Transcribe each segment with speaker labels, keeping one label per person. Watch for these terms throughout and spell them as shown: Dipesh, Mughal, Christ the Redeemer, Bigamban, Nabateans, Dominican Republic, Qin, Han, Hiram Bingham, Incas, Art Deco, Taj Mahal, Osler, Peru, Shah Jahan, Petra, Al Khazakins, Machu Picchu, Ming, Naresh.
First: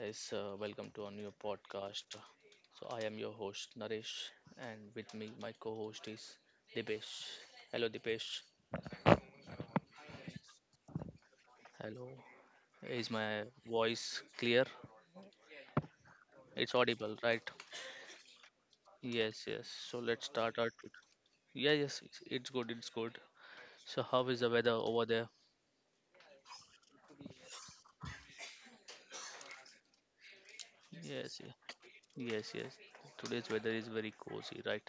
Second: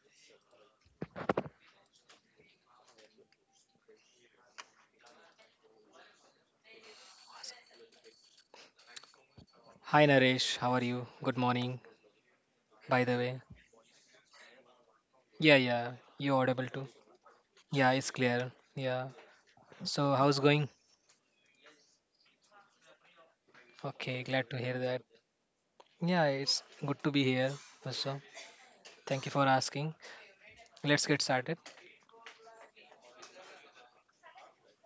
Speaker 1: guys. Welcome to our new podcast. So, I am your host, Naresh, and with me, my co host is Dipesh. Hello, Dipesh.
Speaker 2: Hi Naresh, how are you? Good morning,
Speaker 1: Hello. Is
Speaker 2: by the
Speaker 1: my
Speaker 2: way.
Speaker 1: voice clear?
Speaker 2: Yeah, yeah, you
Speaker 1: It's
Speaker 2: audible too.
Speaker 1: audible, right?
Speaker 2: Yeah, it's clear. Yeah.
Speaker 1: Yes, yes. So,
Speaker 2: So
Speaker 1: let's
Speaker 2: how's
Speaker 1: start our.
Speaker 2: going?
Speaker 1: Tut- Yeah, yes, it's good, it's good. So, how
Speaker 2: Okay,
Speaker 1: is the
Speaker 2: glad to
Speaker 1: weather
Speaker 2: hear that.
Speaker 1: over there?
Speaker 2: Yeah, it's good to be here also. Thank you for asking. Let's get
Speaker 1: Yes, yes,
Speaker 2: started.
Speaker 1: yes, yes. Today's weather is very cozy, right?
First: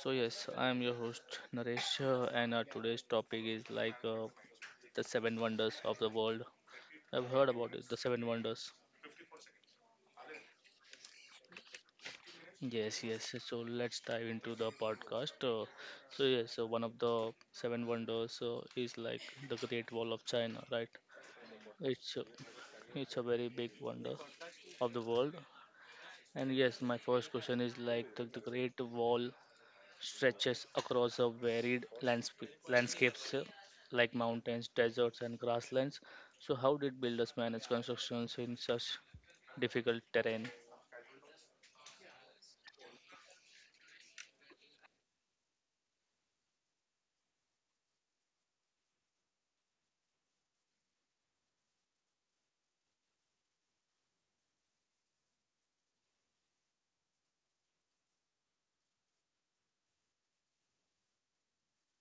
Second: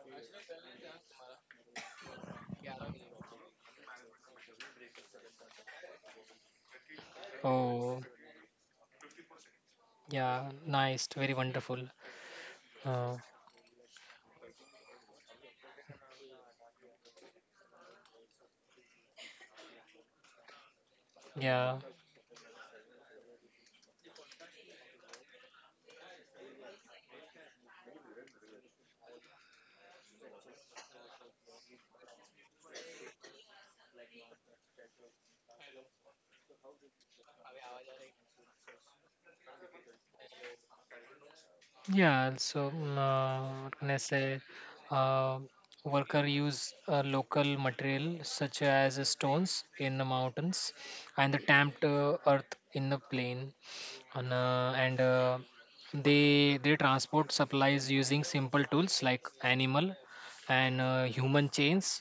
Speaker 1: So yes, I am your host Naresh, and our today's topic is like the seven wonders of the world. I've heard about it, the
Speaker 2: Oh,
Speaker 1: seven wonders.
Speaker 2: yeah, nice, very wonderful.
Speaker 1: Yes,
Speaker 2: Uh,
Speaker 1: yes, yes. So let's dive into the podcast. So yes, so one of the seven wonders is like, the Great Wall of China, right?
Speaker 2: yeah,
Speaker 1: It's uh, it's a very big wonder of the world. And yes, my first question is like the Great Wall stretches across a varied landscapes, like mountains, deserts, and grasslands. So how did builders manage constructions in such difficult terrain?
Speaker 2: yeah, also, what can I say? Uh, Worker use local material such as stones in the mountains and the tamped earth in the plain. And they transport supplies using simple tools like animal and human chains.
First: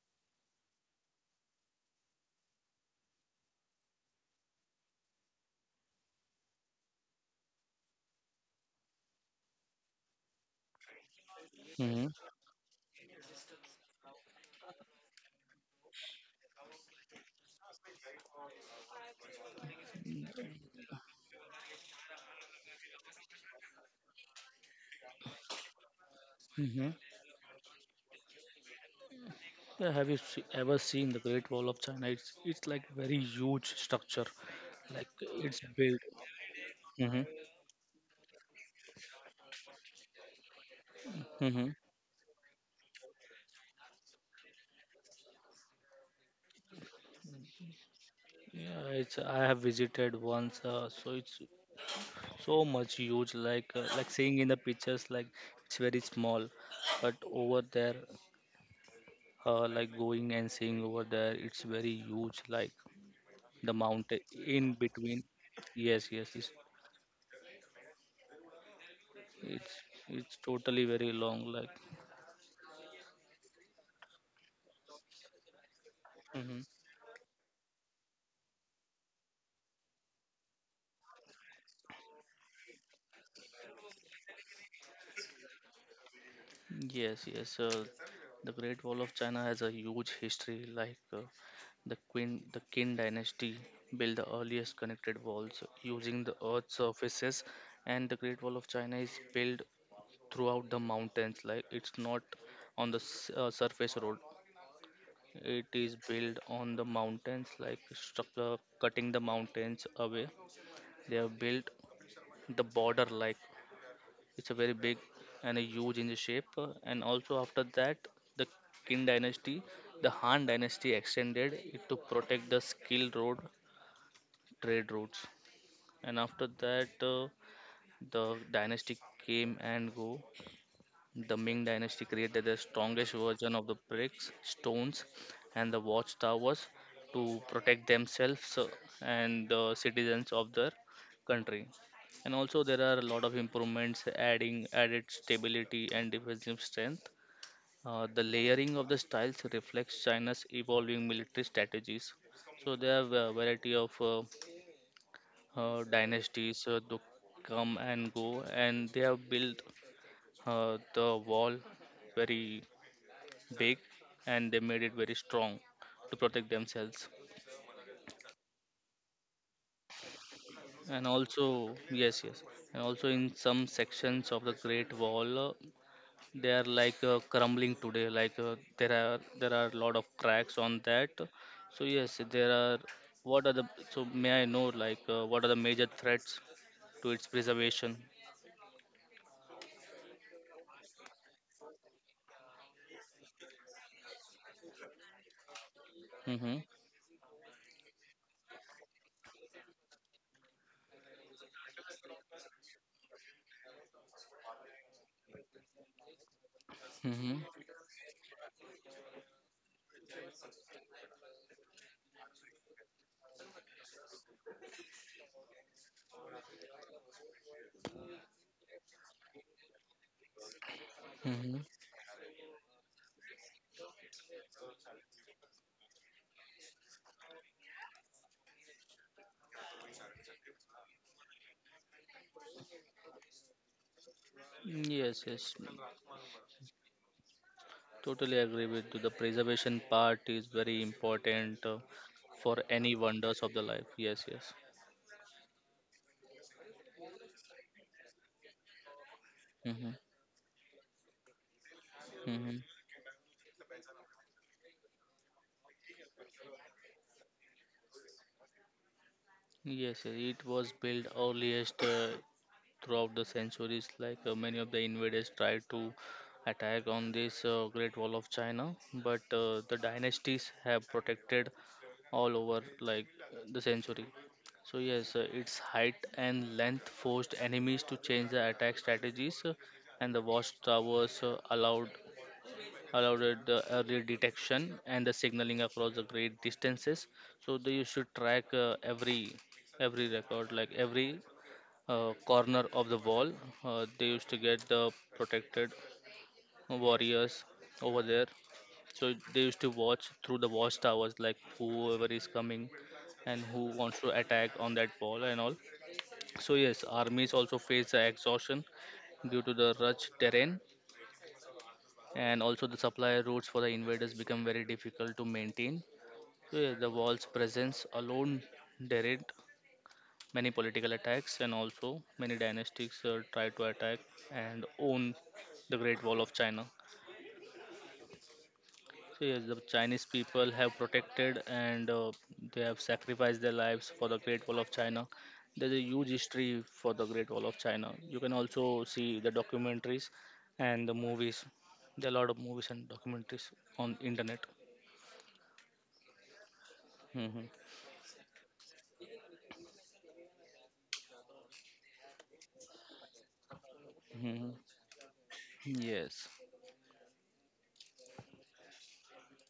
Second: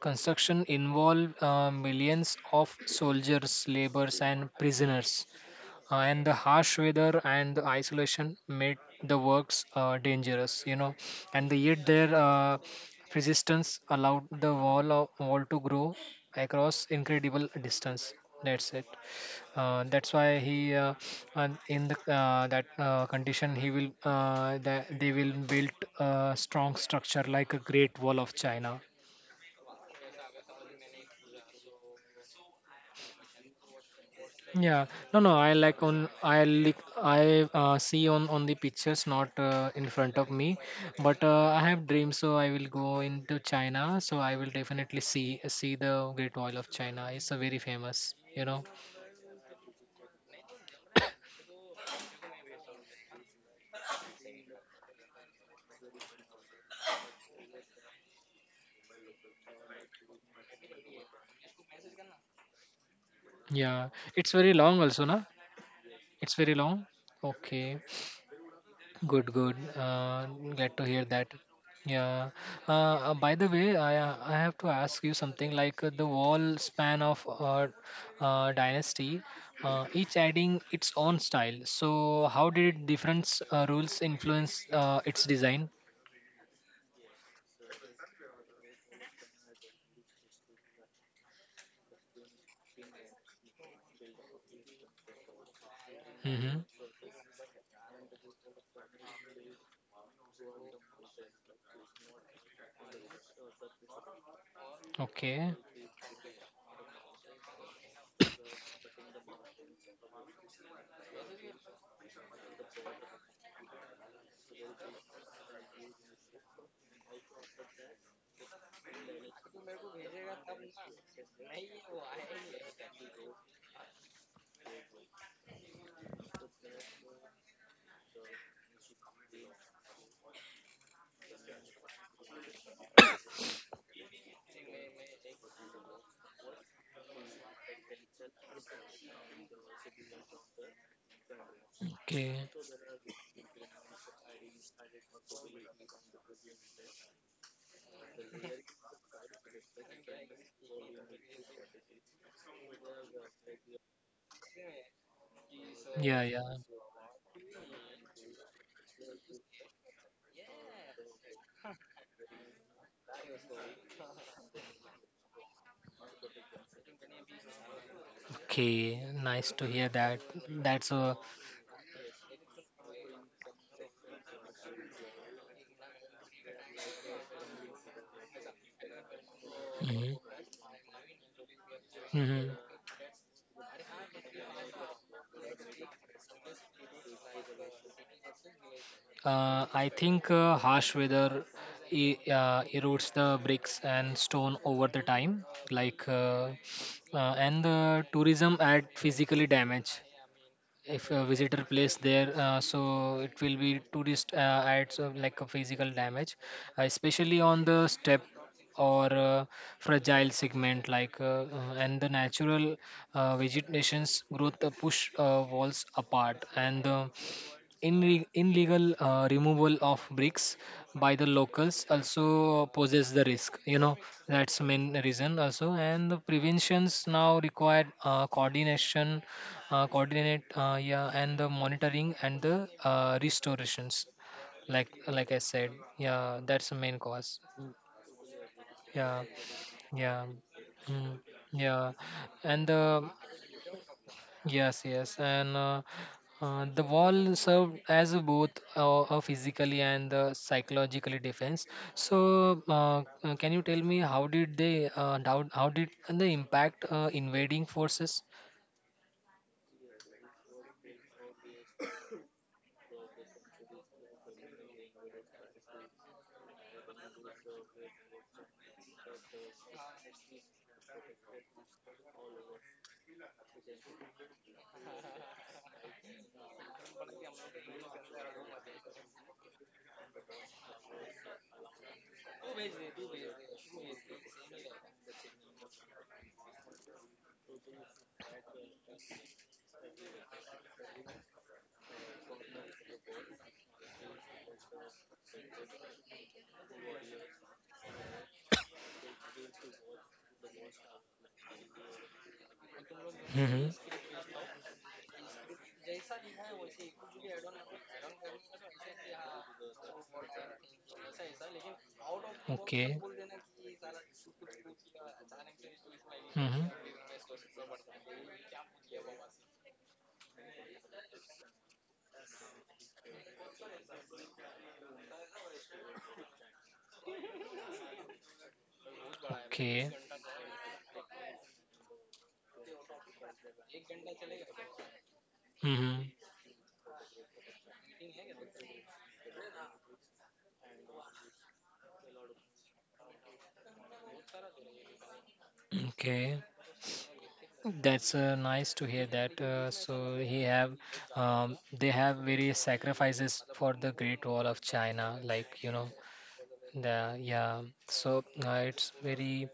Speaker 2: Construction involve millions of soldiers, laborers, and prisoners and the harsh weather and the isolation made the works dangerous and yet
Speaker 1: Hmm.
Speaker 2: their resistance allowed the wall to grow across incredible distance. That's it. That's why he and in the that condition he will that they will build a strong
Speaker 1: Hmm.
Speaker 2: structure like a great wall of china.
Speaker 1: Yeah, ever seen the Great Wall of China? It's like very huge structure,
Speaker 2: Yeah,
Speaker 1: like
Speaker 2: no, no. I
Speaker 1: it's
Speaker 2: like
Speaker 1: built.
Speaker 2: on I like
Speaker 1: Hmm.
Speaker 2: I see on the pictures, not in front of me. But I
Speaker 1: Hmm.
Speaker 2: have dreams, so I will go into China. So I will definitely see the Great Wall of China. It's a very famous.
Speaker 1: Yeah, it's, I have visited once, so it's so much huge. Like seeing in the pictures, like it's very small, but over there, like going and seeing over there, it's very huge. Like the
Speaker 2: Yeah,
Speaker 1: mountain
Speaker 2: it's very
Speaker 1: in
Speaker 2: long also,
Speaker 1: between.
Speaker 2: na?
Speaker 1: Yes, yes,
Speaker 2: It's
Speaker 1: it's
Speaker 2: very long. Okay. Good, good.
Speaker 1: it's it's
Speaker 2: Glad to
Speaker 1: totally
Speaker 2: hear
Speaker 1: very
Speaker 2: that.
Speaker 1: long.
Speaker 2: Yeah. By the way, I have to ask you something like the
Speaker 1: Like.
Speaker 2: wall span of dynasty, each adding its own style. So how did different rules influence its design?
Speaker 1: Yes, yes. The Great Wall of China has a huge history. Like the Qin dynasty built the earliest connected walls using the
Speaker 2: Mm-hmm.
Speaker 1: earth surfaces, and the Great Wall of China is built throughout the mountains. Like it's not on the surface road.
Speaker 2: Okay.
Speaker 1: It is built on the mountains, like structure cutting the mountains away. They have built the border like it's a very big and a huge in the shape. And also after that, the Qin dynasty, the Han dynasty extended it to protect the skilled road trade routes. And after that, the dynasty came and go. The Ming Dynasty created the strongest version of the bricks, stones, and the watchtowers to protect themselves and the citizens of their country.
Speaker 2: Okay.
Speaker 1: And also, there are a lot of improvements adding added stability and defensive strength. The layering of the styles reflects China's evolving military strategies. So there are a variety of
Speaker 2: Yeah, yeah.
Speaker 1: dynasties to come and go, and they have built the wall very big and they made it very strong to protect themselves,
Speaker 2: Okay. Nice to hear that. That's
Speaker 1: and
Speaker 2: a.
Speaker 1: also, yes, yes, and also in some sections of the great wall, they are like crumbling today, like there are a lot of
Speaker 2: Mm-hmm.
Speaker 1: cracks on that. So yes, there
Speaker 2: Mm-hmm.
Speaker 1: are, what are the so may I know like, what are the major threats to its preservation?
Speaker 2: I think harsh weather erodes the bricks and stone over the time, like
Speaker 1: Mm-hmm.
Speaker 2: and the tourism add physically damage. If a visitor place there, so it will be tourist adds like a physical damage,
Speaker 1: Mm-hmm.
Speaker 2: especially on the step or fragile segment like and the natural vegetation's growth push walls apart and the in illegal removal of bricks by the
Speaker 1: Mm-hmm.
Speaker 2: locals also poses the risk, you know. That's main reason also, and the preventions now required coordination, coordinate yeah, and the monitoring and the restorations, like
Speaker 1: Yes,
Speaker 2: like I
Speaker 1: yes.
Speaker 2: said. Yeah, that's the main cause.
Speaker 1: Totally agree with you. The
Speaker 2: Yeah,
Speaker 1: preservation part
Speaker 2: yeah,
Speaker 1: is very
Speaker 2: mm,
Speaker 1: important
Speaker 2: yeah,
Speaker 1: for
Speaker 2: and
Speaker 1: any
Speaker 2: the.
Speaker 1: wonders of the life. Yes, yes.
Speaker 2: Yes, yes, and the wall served as a both a physically
Speaker 1: Mm-hmm.
Speaker 2: and psychologically defense. So,
Speaker 1: Mm-hmm.
Speaker 2: can you tell me how did they how did they impact invading forces?
Speaker 1: Yes, yes, it was built earliest throughout the centuries, like many of the invaders tried to attack on this great wall of china, but the dynasties have protected all over, like the century. So yes, its height and length forced enemies to change the attack strategies, and the watchtowers allowed it the early detection and the signaling across the great distances. So they used to track every record, like every corner of the wall. They used to get the protected warriors over there. So they used to watch through the watchtowers, like whoever is coming and who
Speaker 2: Hmm.
Speaker 1: wants to attack on that wall and all. So yes, armies also face the exhaustion due to the rich terrain, and also the
Speaker 2: Okay.
Speaker 1: supply routes for the invaders become very difficult to maintain. So
Speaker 2: Hmm.
Speaker 1: yeah, the wall's presence alone deterred many political attacks, and also many dynasties try to attack and own the Great Wall of China. So, yes, the
Speaker 2: Okay.
Speaker 1: Chinese people have protected, and they have sacrificed their lives for the Great Wall of China. There's a
Speaker 2: Hmm.
Speaker 1: huge history for the Great Wall of China. You can also see the documentaries and the movies. There are a lot of movies and documentaries on internet.
Speaker 2: Okay.
Speaker 1: Hmm.
Speaker 2: That's nice to hear that. They have various sacrifices for the Great Wall
Speaker 1: Hmm.
Speaker 2: of China, like
Speaker 1: Yes.
Speaker 2: yeah. So it's very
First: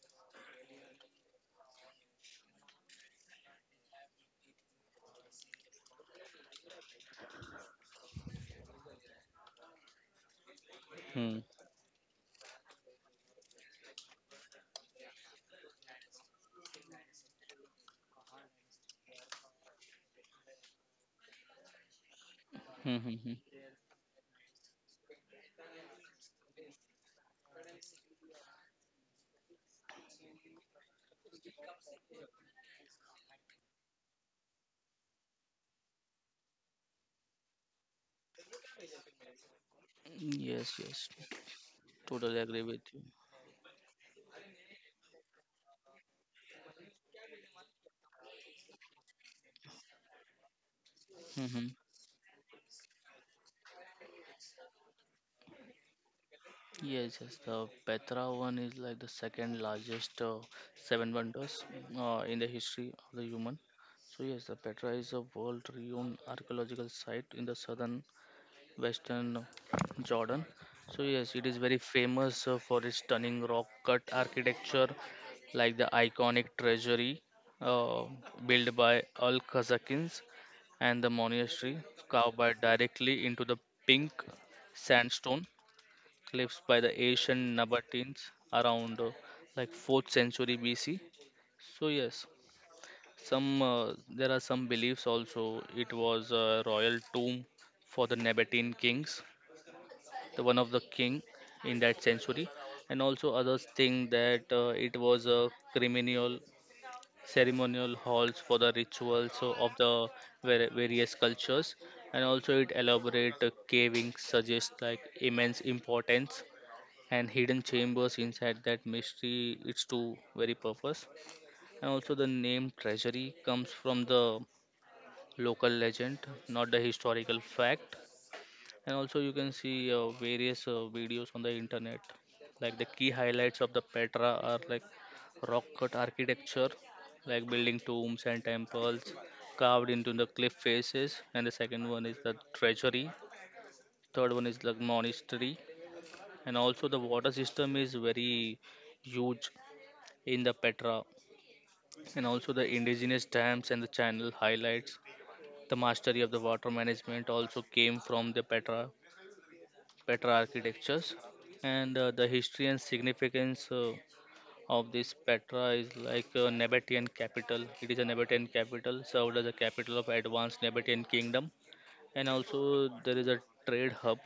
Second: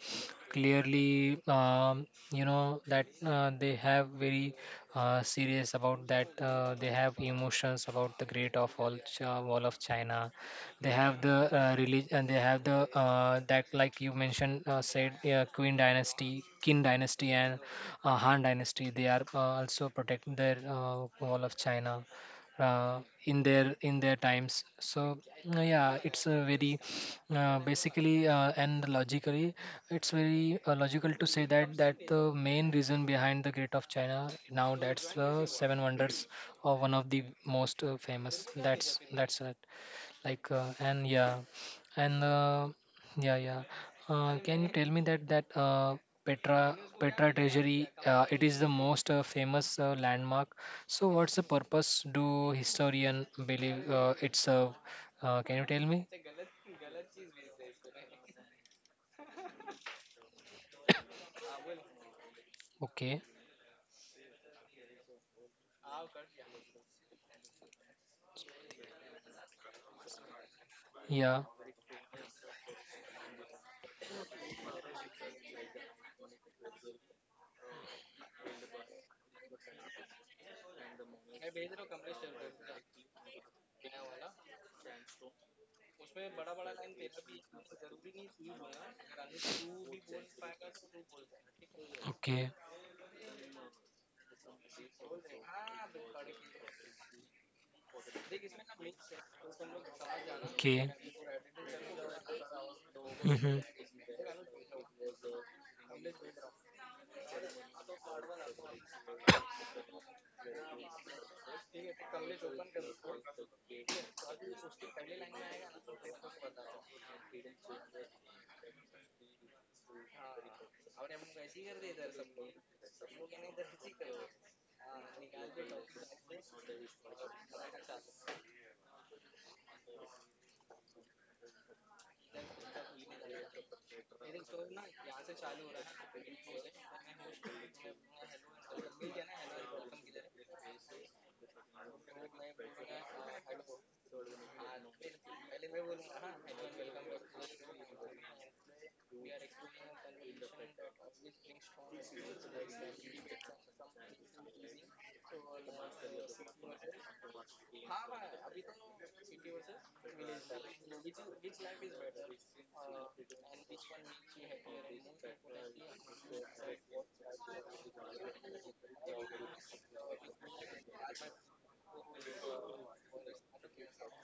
Speaker 2: clearly, that they have very serious about that. They have emotions about the Great of all Wall of China. They have the
Speaker 1: Hmm.
Speaker 2: religion, and they have the that, like you mentioned, said yeah, Queen Dynasty, Qin Dynasty, and Han Dynasty. They are also protecting their Wall of China
Speaker 1: Hmm.
Speaker 2: in their times. So yeah, it's a very basically and logically it's very logical to say that the main reason behind the gate of china, now that's the seven wonders, or one of the most famous. That's it. Like.
Speaker 1: Yes, yes.
Speaker 2: And yeah. And
Speaker 1: Totally agree with you.
Speaker 2: yeah, yeah. Can you tell me that petra treasury, it is the most famous landmark. So what's the
Speaker 1: Hmm.
Speaker 2: purpose do historian believe? It's Can you tell me?
Speaker 1: Yes, yes, the Petra one is like the second largest seven wonders in the history of the
Speaker 2: Okay.
Speaker 1: human. So yes, the Petra is a world-renowned archaeological site in the southern western Jordan. So yes, it
Speaker 2: Yeah.
Speaker 1: is very famous for its stunning rock-cut architecture, like the iconic treasury uh, built by Al Khazakins and the monastery carved by directly into the pink sandstone cliffs by the Asian Nabateans around like 4th century BC. So yes,
Speaker 2: Okay.
Speaker 1: some there are some beliefs also it was a royal tomb for the Nabatean kings, the one of the
Speaker 2: Okay.
Speaker 1: king in that century, and also
Speaker 2: Mm-hmm.
Speaker 1: others think that it was a criminal ceremonial halls for the rituals of the various cultures, and also it elaborate caving suggests like immense importance and hidden chambers inside that mystery its to very purpose. And also the name treasury comes from the local legend, not the historical fact. And also you can see various videos on the internet. Like the key highlights of the petra are like rock cut architecture, like building tombs and temples carved into the cliff faces, and the second one is the treasury, third one is the monastery, and also the water system is very huge in the Petra, and also the indigenous dams and the channel highlights. The mastery of the water management also came from the Petra, Petra architectures, and the history and significance of this Petra is like a Nabatean capital. It is a Nabatean capital, served as a capital of advanced Nabatean kingdom, and also there is a trade hub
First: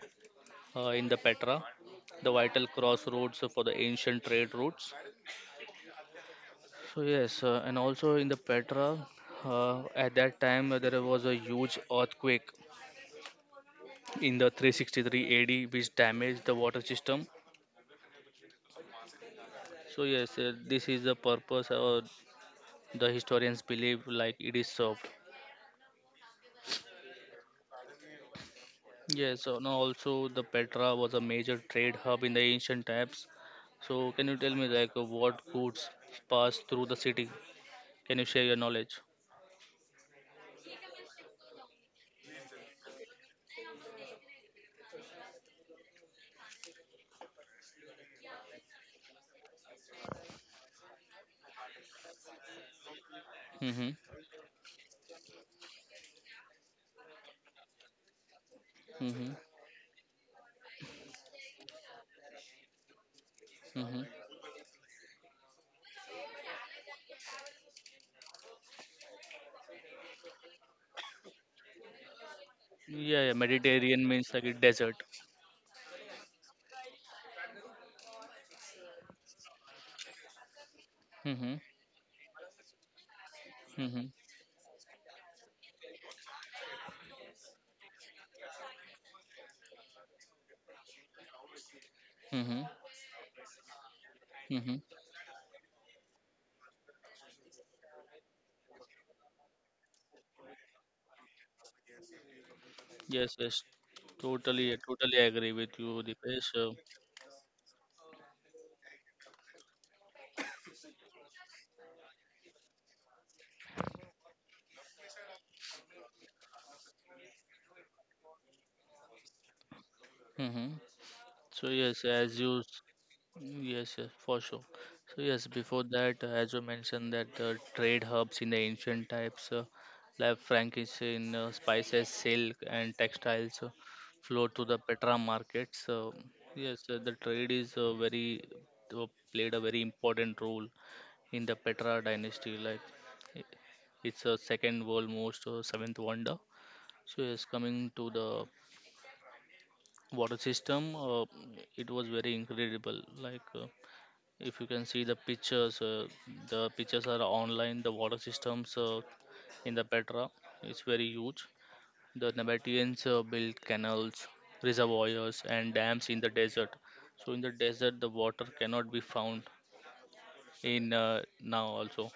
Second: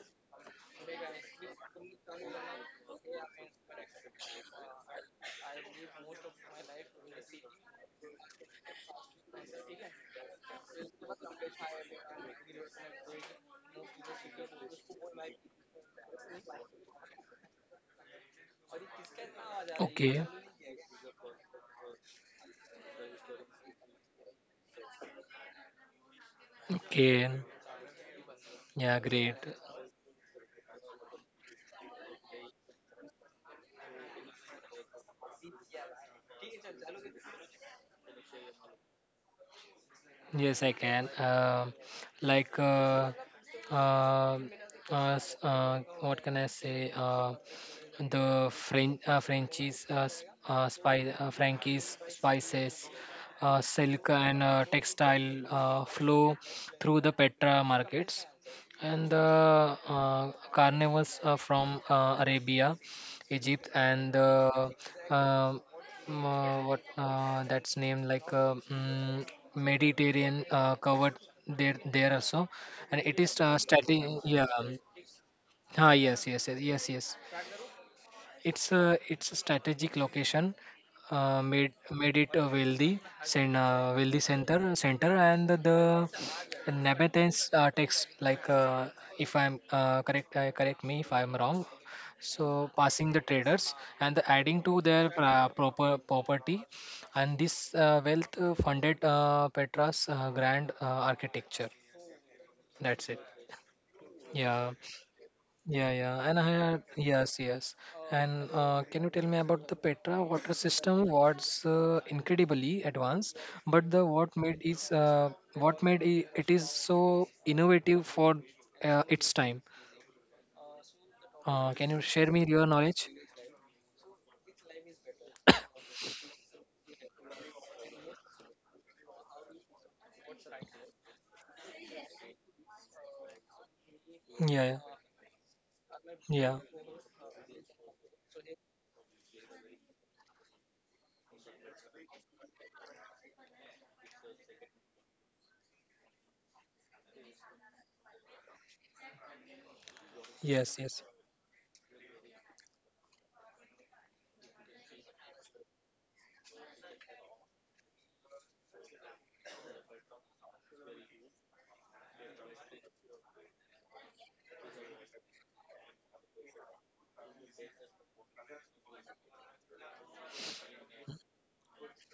Speaker 1: in the Petra, the vital crossroads for the ancient trade routes. So yes, and also in the Petra, at that time there was a huge earthquake in the 363 AD, which damaged the water system. So
Speaker 2: Okay.
Speaker 1: yes, this is the purpose, the historians believe like it is served.
Speaker 2: Okay. Yeah. Great.
Speaker 1: Yes, and also the Petra was a major trade hub in the ancient times. So can you tell me like, what goods passed through the city? Can you share your knowledge?
Speaker 2: Yes, I can. Like, uh, what can I say? The French Frenchies spy Frankie's spices,
Speaker 1: Mm-hmm.
Speaker 2: silk and textile flow through the Petra markets, and the
Speaker 1: Mm-hmm.
Speaker 2: carnivals from Arabia, Egypt,
Speaker 1: Mm-hmm.
Speaker 2: and the um, what that's named like Mediterranean covered there also, and it
Speaker 1: Yeah, yeah,
Speaker 2: is
Speaker 1: Mediterranean
Speaker 2: strategy.
Speaker 1: means like
Speaker 2: Yeah.
Speaker 1: a desert.
Speaker 2: Ah, yes, yes, yes, yes, yes. It's a strategic location,
Speaker 1: Mm-hmm.
Speaker 2: made it a wealthy
Speaker 1: Mm-hmm.
Speaker 2: wealthy center, and the Nabateans text like, if I'm correct me if I'm wrong.
Speaker 1: Mm-hmm.
Speaker 2: So passing the traders and the adding
Speaker 1: Mm-hmm.
Speaker 2: to their proper property, and this wealth funded Petra's grand architecture. That's it.
Speaker 1: Yes, yes.
Speaker 2: Yeah.
Speaker 1: Totally, totally agree with
Speaker 2: Yeah,
Speaker 1: you,
Speaker 2: yeah, and
Speaker 1: Dipesh.
Speaker 2: I had, yes, yes. And can you tell me about the Petra water system? What's incredibly advanced, but the what made is what made it is so innovative for its time.
Speaker 1: Mm-hmm. So
Speaker 2: Can
Speaker 1: yes,
Speaker 2: you share
Speaker 1: as
Speaker 2: me your knowledge?
Speaker 1: yes, yes, for sure. So yes, before that, as you mentioned, that trade hubs in the ancient types, like frankincense, spices, silk, and textiles, flow to the
Speaker 2: Yeah,
Speaker 1: Petra markets.
Speaker 2: yeah,
Speaker 1: Yes, the trade is very uh, played a very important role in the Petra dynasty. Like i- it's a second world most seventh wonder. So yes, coming to the water
Speaker 2: yes,
Speaker 1: system,
Speaker 2: yes.
Speaker 1: it was very incredible. Like if you can see the pictures are online. The water systems in the Petra is very huge. The Nabateans built canals, reservoirs, and dams in the desert. So in the desert, the water cannot be found in now also.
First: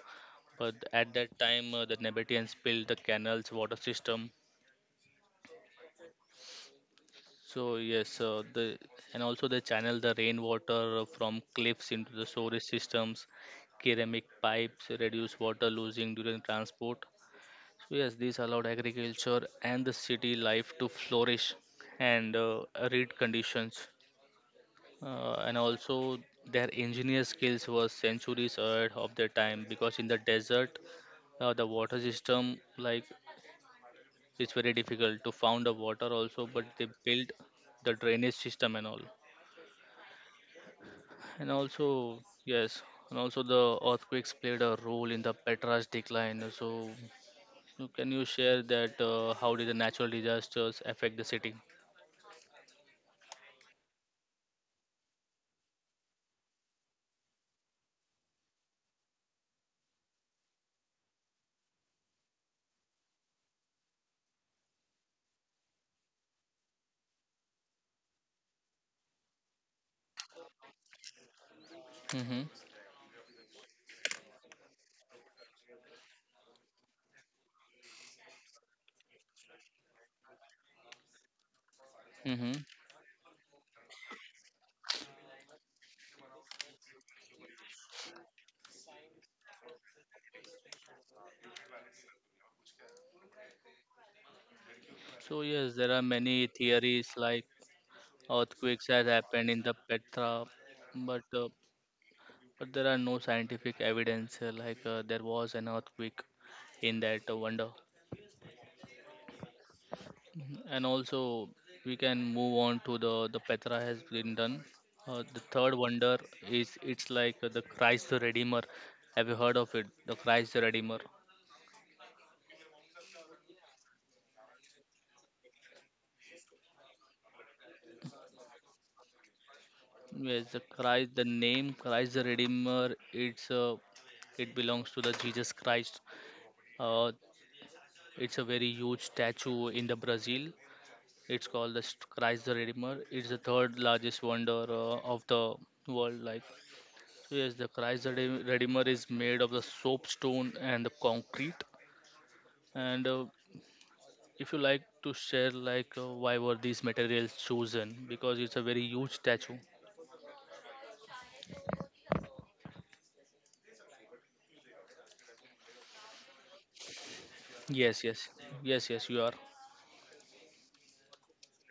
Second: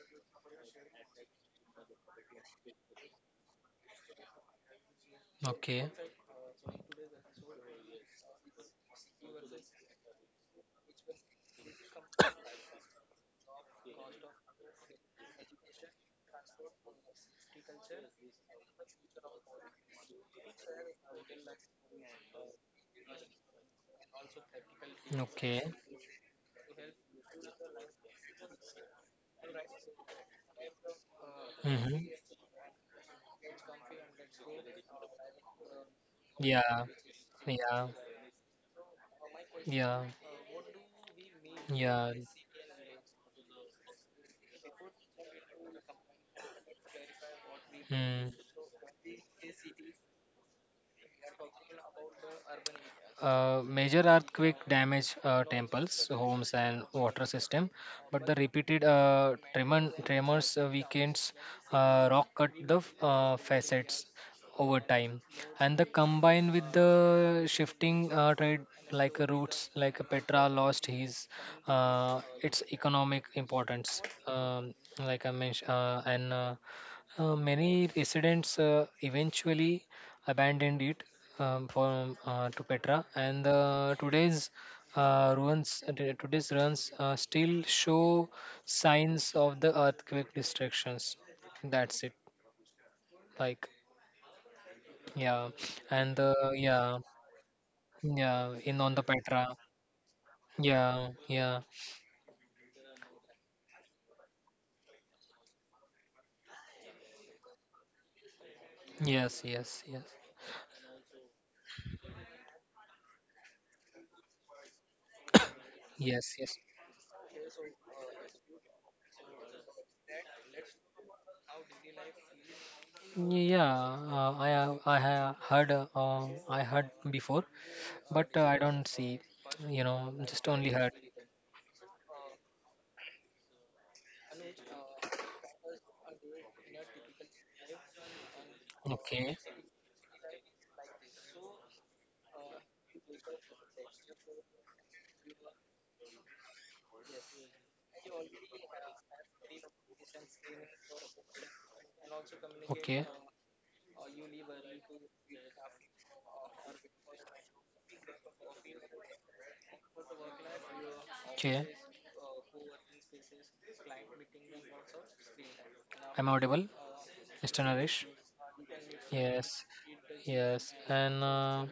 Speaker 1: But at that time, the Nabataeans built the canals water system.
Speaker 2: Okay,
Speaker 1: So yes, the and also they channel the rainwater from cliffs into the storage systems. Ceramic pipes reduce water losing during transport. So yes, this allowed agriculture and the city life to flourish and arid conditions. And
Speaker 2: okay.
Speaker 1: also their engineer skills were centuries ahead of their time, because in the desert, the water
Speaker 2: Mm-hmm.
Speaker 1: system like, so, it's very difficult to found the water also, but they
Speaker 2: Yeah,
Speaker 1: built
Speaker 2: yeah,
Speaker 1: the drainage system and all.
Speaker 2: yeah,
Speaker 1: And also
Speaker 2: yeah.
Speaker 1: yes, and also the earthquakes played a role in the petra's decline. So so can you
Speaker 2: Hmm.
Speaker 1: share that how did the natural disasters affect the city?
Speaker 2: Major earthquake damage temples, homes, and water system, but the repeated tremors weekends rock cut the facets over time, and the combined with the shifting trade like routes. Like Petra lost his
Speaker 1: Mm-hmm.
Speaker 2: its economic importance, like I mentioned, and. Many residents eventually abandoned it, from to
Speaker 1: Mm-hmm.
Speaker 2: Petra, and today's ruins today's ruins still show signs of the earthquake destructions. That's it. Like, yeah.
Speaker 1: So yes, there are
Speaker 2: And
Speaker 1: many
Speaker 2: yeah,
Speaker 1: theories like
Speaker 2: yeah, in on
Speaker 1: earthquakes
Speaker 2: the
Speaker 1: has
Speaker 2: Petra.
Speaker 1: happened in the petra,
Speaker 2: Yeah,
Speaker 1: but uh,
Speaker 2: yeah,
Speaker 1: but there are no scientific evidence, like there was an earthquake in that wonder,
Speaker 2: yes, yes, yes,
Speaker 1: and also we can move on to the Petra has been done. The third wonder
Speaker 2: yes, yes.
Speaker 1: is it's like the Christ the Redeemer. Have you heard of it? The Christ the Redeemer.
Speaker 2: Yeah, I heard before, but I don't see. You know, just
Speaker 1: Yes, the
Speaker 2: only heard.
Speaker 1: Christ. The name Christ the Redeemer. It belongs to the Jesus Christ. Uh, it's a very huge
Speaker 2: Okay.
Speaker 1: statue in the Brazil. It's called the Christ the Redeemer. It's the third largest wonder of the world. Like, yes, the Redeemer is made of the soapstone and the concrete.
Speaker 2: Okay.
Speaker 1: And if you like to share, like why were these materials chosen? Because it's a very huge statue.
Speaker 2: Okay. I'm audible, Mr. Naresh.
Speaker 1: Yes, yes, yes, yes. You are.
Speaker 2: Yes. Yes. And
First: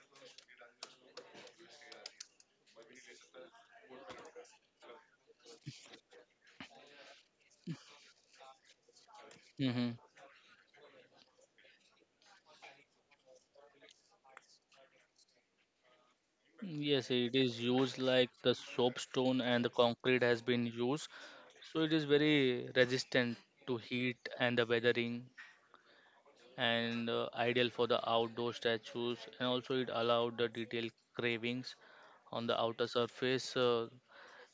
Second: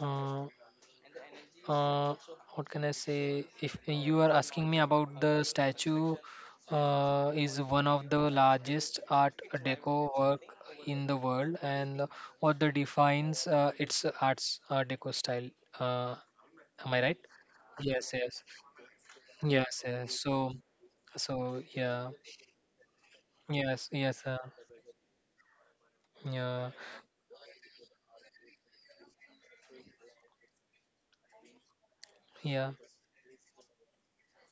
Speaker 2: uh, uh, what can I say? If you are asking me about the statue, is one of the largest Art
Speaker 1: Mm-hmm.
Speaker 2: Deco work in the world, and what the defines its Art Deco style. Uh, am I
Speaker 1: Yes,
Speaker 2: right?
Speaker 1: it is used
Speaker 2: Yes,
Speaker 1: like
Speaker 2: yes,
Speaker 1: the soapstone and the
Speaker 2: yes, yes.
Speaker 1: concrete has
Speaker 2: So,
Speaker 1: been used,
Speaker 2: so
Speaker 1: so it is
Speaker 2: yeah,
Speaker 1: very resistant to
Speaker 2: yes,
Speaker 1: heat
Speaker 2: yes,
Speaker 1: and the weathering,
Speaker 2: yeah,
Speaker 1: and ideal for the outdoor statues, and also it allowed the detailed cravings on the
Speaker 2: yeah,
Speaker 1: outer surface,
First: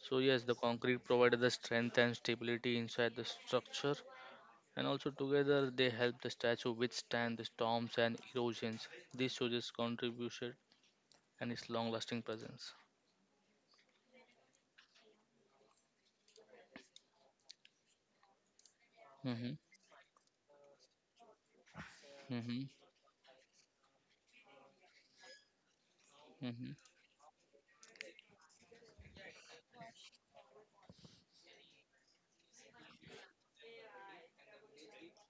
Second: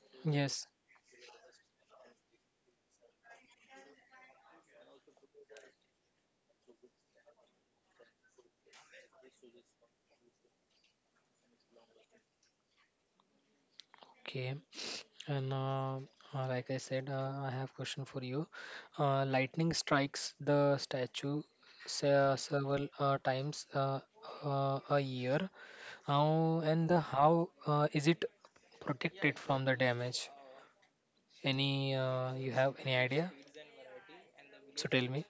Speaker 1: so yes, the
Speaker 2: yes.
Speaker 1: concrete provided the strength and stability inside the structure, and also together they help the statue withstand the storms and erosions. This shows its contribution and its long lasting presence.
Speaker 2: Okay. And like I said, I have question for you.
Speaker 1: Hmm.
Speaker 2: Lightning strikes the statue
Speaker 1: Hmm.
Speaker 2: several times a year. How
Speaker 1: Hmm.
Speaker 2: and the how is it protected from the damage? Any You have any idea? So tell me.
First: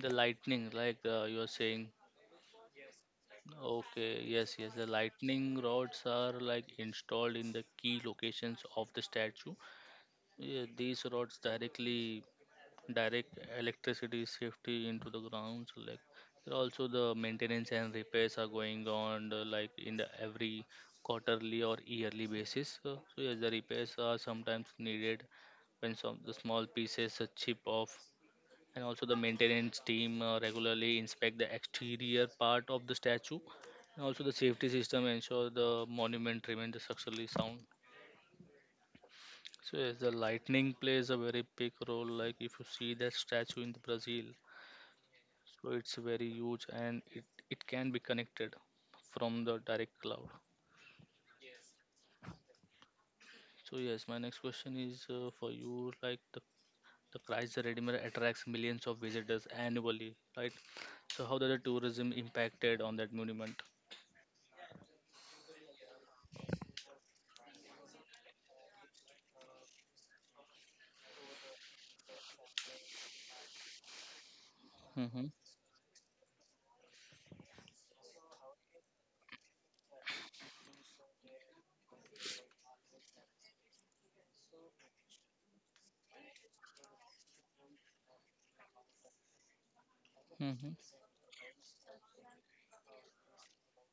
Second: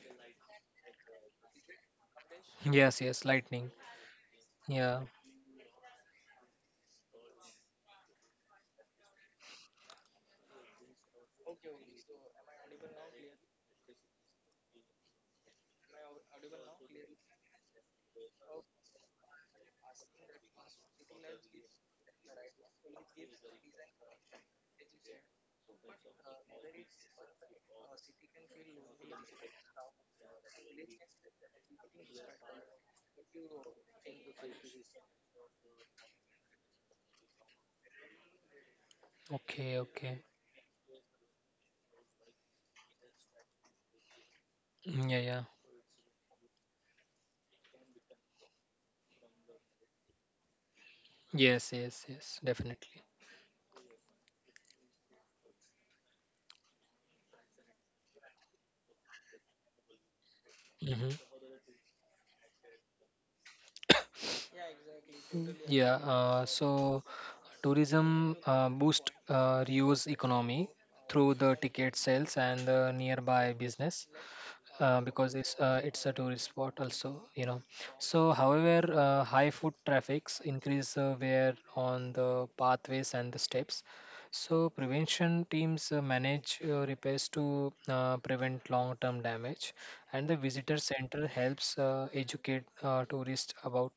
Speaker 1: The lightning, like you are saying.
Speaker 2: Yes, yes, lightning.
Speaker 1: Okay, yes, yes. The
Speaker 2: Yeah.
Speaker 1: lightning rods are like installed in the key locations of the statue. Yeah, these rods directly direct electricity safety into the ground. So like there are also the maintenance and repairs are going on, like in the every quarterly or yearly basis. So yes, the repairs are sometimes needed when some the small pieces, a chip off, and also the maintenance team regularly inspect the exterior part of the statue, and also the safety system ensure the monument remains structurally sound.
Speaker 2: Okay,
Speaker 1: So yes, the
Speaker 2: okay.
Speaker 1: lightning plays a very big role. Like if you see that statue in the Brazil,
Speaker 2: Mm. Yeah, yeah.
Speaker 1: so it's very huge, and it can be connected from the direct cloud.
Speaker 2: Yes, yes, yes, definitely.
Speaker 1: So yes, my next question is for you, like the Christ the Redeemer attracts millions of visitors annually, right?
Speaker 2: Mm-hmm.
Speaker 1: So how does the tourism impacted on that monument?
Speaker 2: Yeah, so tourism boost Rio's economy through the ticket sales and the nearby business,
Speaker 1: Mm-hmm.
Speaker 2: because it's a tourist spot also, you know. So, however, high foot traffics increase wear on the pathways and the steps. So, prevention teams manage repairs to prevent long-term damage, and the visitor
Speaker 1: Mhm.
Speaker 2: center helps educate tourists about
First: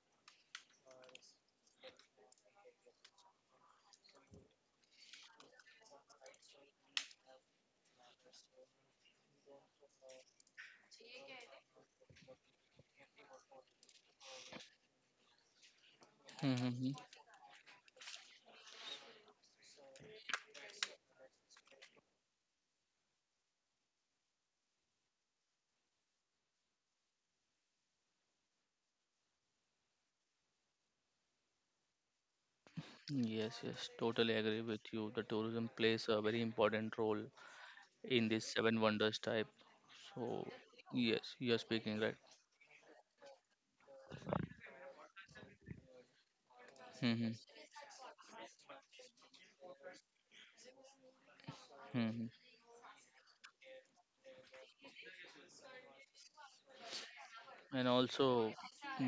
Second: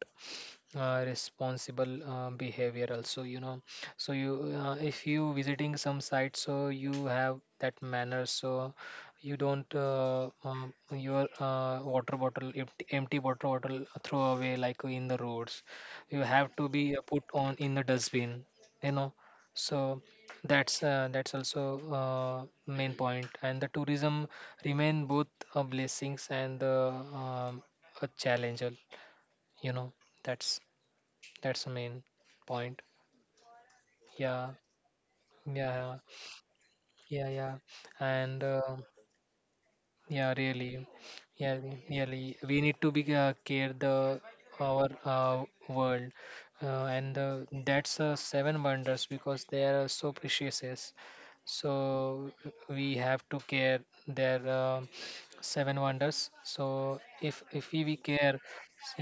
Speaker 2: responsible behavior also, you know. So you if you visiting some site, so you have that manner. So you don't your water bottle empty, water bottle throw away like in the roads. You have to
Speaker 1: Mhm.
Speaker 2: be put on in the dustbin, you know. So that's also main point. And the tourism remain both blessings and um, a challenge, you know. That's that's the main point.
Speaker 1: Yes, yes, totally
Speaker 2: Yeah,
Speaker 1: agree with you. The tourism
Speaker 2: yeah,
Speaker 1: plays a very important role
Speaker 2: yeah, yeah.
Speaker 1: in this
Speaker 2: And
Speaker 1: seven wonders type.
Speaker 2: yeah,
Speaker 1: So,
Speaker 2: really.
Speaker 1: yes, you're
Speaker 2: Yeah,
Speaker 1: speaking right.
Speaker 2: really. We need to be care the our world, and
Speaker 1: Mm-hmm.
Speaker 2: that's seven wonders because they are so precious. So
Speaker 1: Mm-hmm.
Speaker 2: we have to care their seven wonders. So if
Speaker 1: And
Speaker 2: we care,
Speaker 1: also,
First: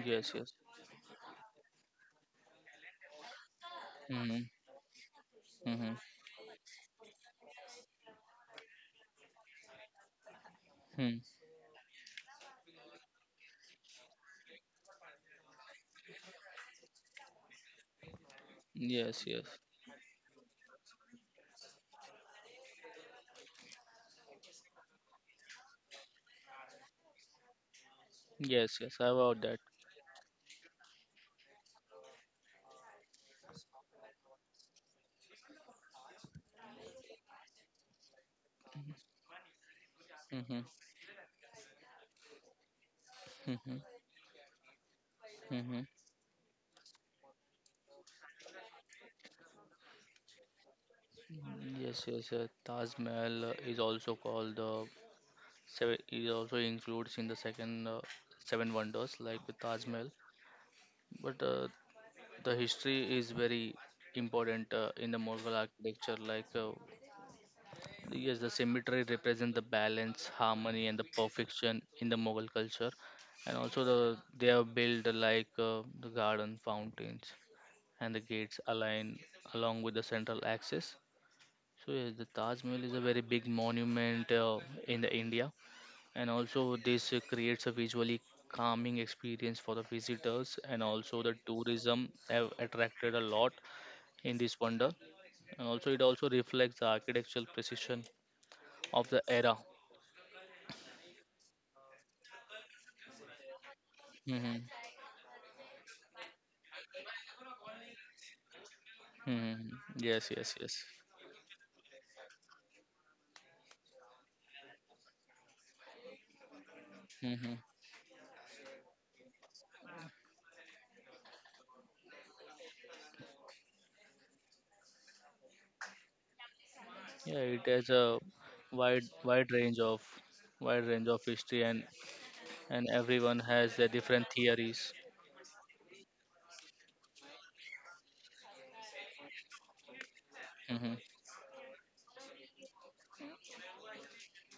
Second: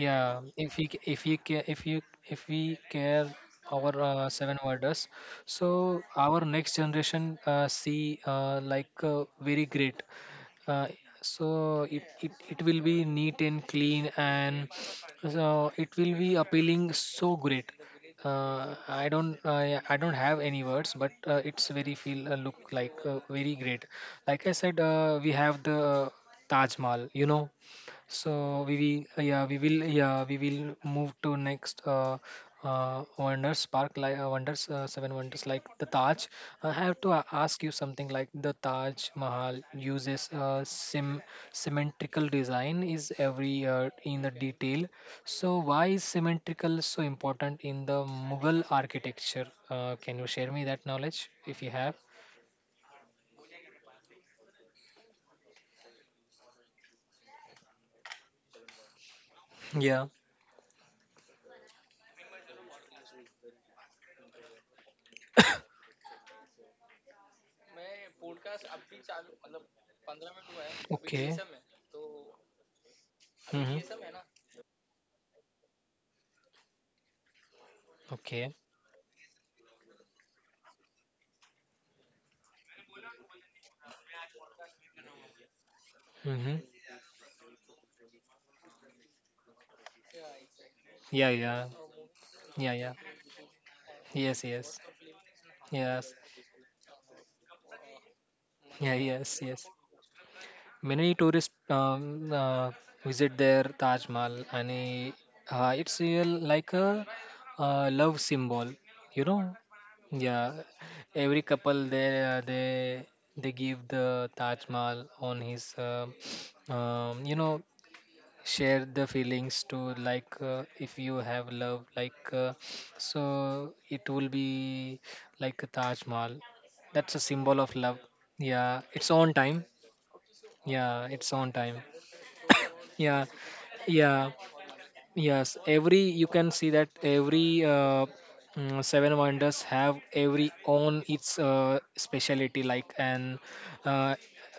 Speaker 1: yes,
Speaker 2: yeah,
Speaker 1: yes.
Speaker 2: if we care our
Speaker 1: Mm-hmm.
Speaker 2: seven wonders, so
Speaker 1: Mm-hmm.
Speaker 2: our next generation see like very great. uh,
Speaker 1: Mm.
Speaker 2: so it will be neat and clean, and so it will be appealing, so great. uh, i
Speaker 1: Yes,
Speaker 2: don't
Speaker 1: yes.
Speaker 2: I, I don't have any words, but it's very feel look like very great. Like I said, we have the Taj Mahal, you know. So
Speaker 1: Yes, yes. I about that.
Speaker 2: we will move to next wonders park like wonders seven wonders like the Taj. I have to ask you something like the Taj
Speaker 1: Mm-hmm.
Speaker 2: Mahal uses
Speaker 1: Mm-hmm.
Speaker 2: sim symmetrical design is every
Speaker 1: Mm-hmm.
Speaker 2: in the detail. So why is symmetrical so important in the Mughal architecture? Can you share me that knowledge if you
Speaker 1: Mm-hmm.
Speaker 2: have?
Speaker 1: Yes, yes. Taj Mahal is also called the Seven, it also includes in the second seven wonders like with Taj
Speaker 2: Yeah.
Speaker 1: Mahal. But the history is very important in the Mughal architecture. Yes, the symmetry represent the balance, harmony, and the
Speaker 2: Okay.
Speaker 1: perfection in the Mughal culture. And
Speaker 2: Mm-hmm.
Speaker 1: also the they have built like the garden, fountains, and the
Speaker 2: Okay.
Speaker 1: gates align along with the central axis. So yes, the Taj Mahal is a very big monument in the India, and
Speaker 2: Mm-hmm.
Speaker 1: also this creates a visually calming experience for the visitors, and also
Speaker 2: Yeah,
Speaker 1: the
Speaker 2: yeah,
Speaker 1: tourism have
Speaker 2: yeah, yeah.
Speaker 1: attracted a lot in
Speaker 2: Yes,
Speaker 1: this
Speaker 2: yes,
Speaker 1: wonder, and also it
Speaker 2: yes,
Speaker 1: also reflects the architectural precision
Speaker 2: yeah,
Speaker 1: of the
Speaker 2: yes,
Speaker 1: era.
Speaker 2: yes. Many tourists visit their Taj Mahal,
Speaker 1: Hmm.
Speaker 2: and it's real like a love symbol, you know.
Speaker 1: Hmm. Yes, yes,
Speaker 2: Yeah,
Speaker 1: yes.
Speaker 2: every couple they give the Taj Mahal on his, um, you
Speaker 1: Hmm.
Speaker 2: know, share the feelings to, like, if you have love, like, so it will be like a Taj Mahal, that's a
Speaker 1: Yeah,
Speaker 2: symbol
Speaker 1: it
Speaker 2: of
Speaker 1: has
Speaker 2: love.
Speaker 1: a
Speaker 2: Yeah,
Speaker 1: wide
Speaker 2: it's on
Speaker 1: wide
Speaker 2: time.
Speaker 1: range of, wide
Speaker 2: Yeah,
Speaker 1: range of
Speaker 2: it's on
Speaker 1: history,
Speaker 2: time.
Speaker 1: and
Speaker 2: Yeah,
Speaker 1: everyone has their different
Speaker 2: yeah.
Speaker 1: theories.
Speaker 2: Yes, every, you can see that every seven wonders have every
Speaker 1: Hmm.
Speaker 2: own its speciality, like, and uh,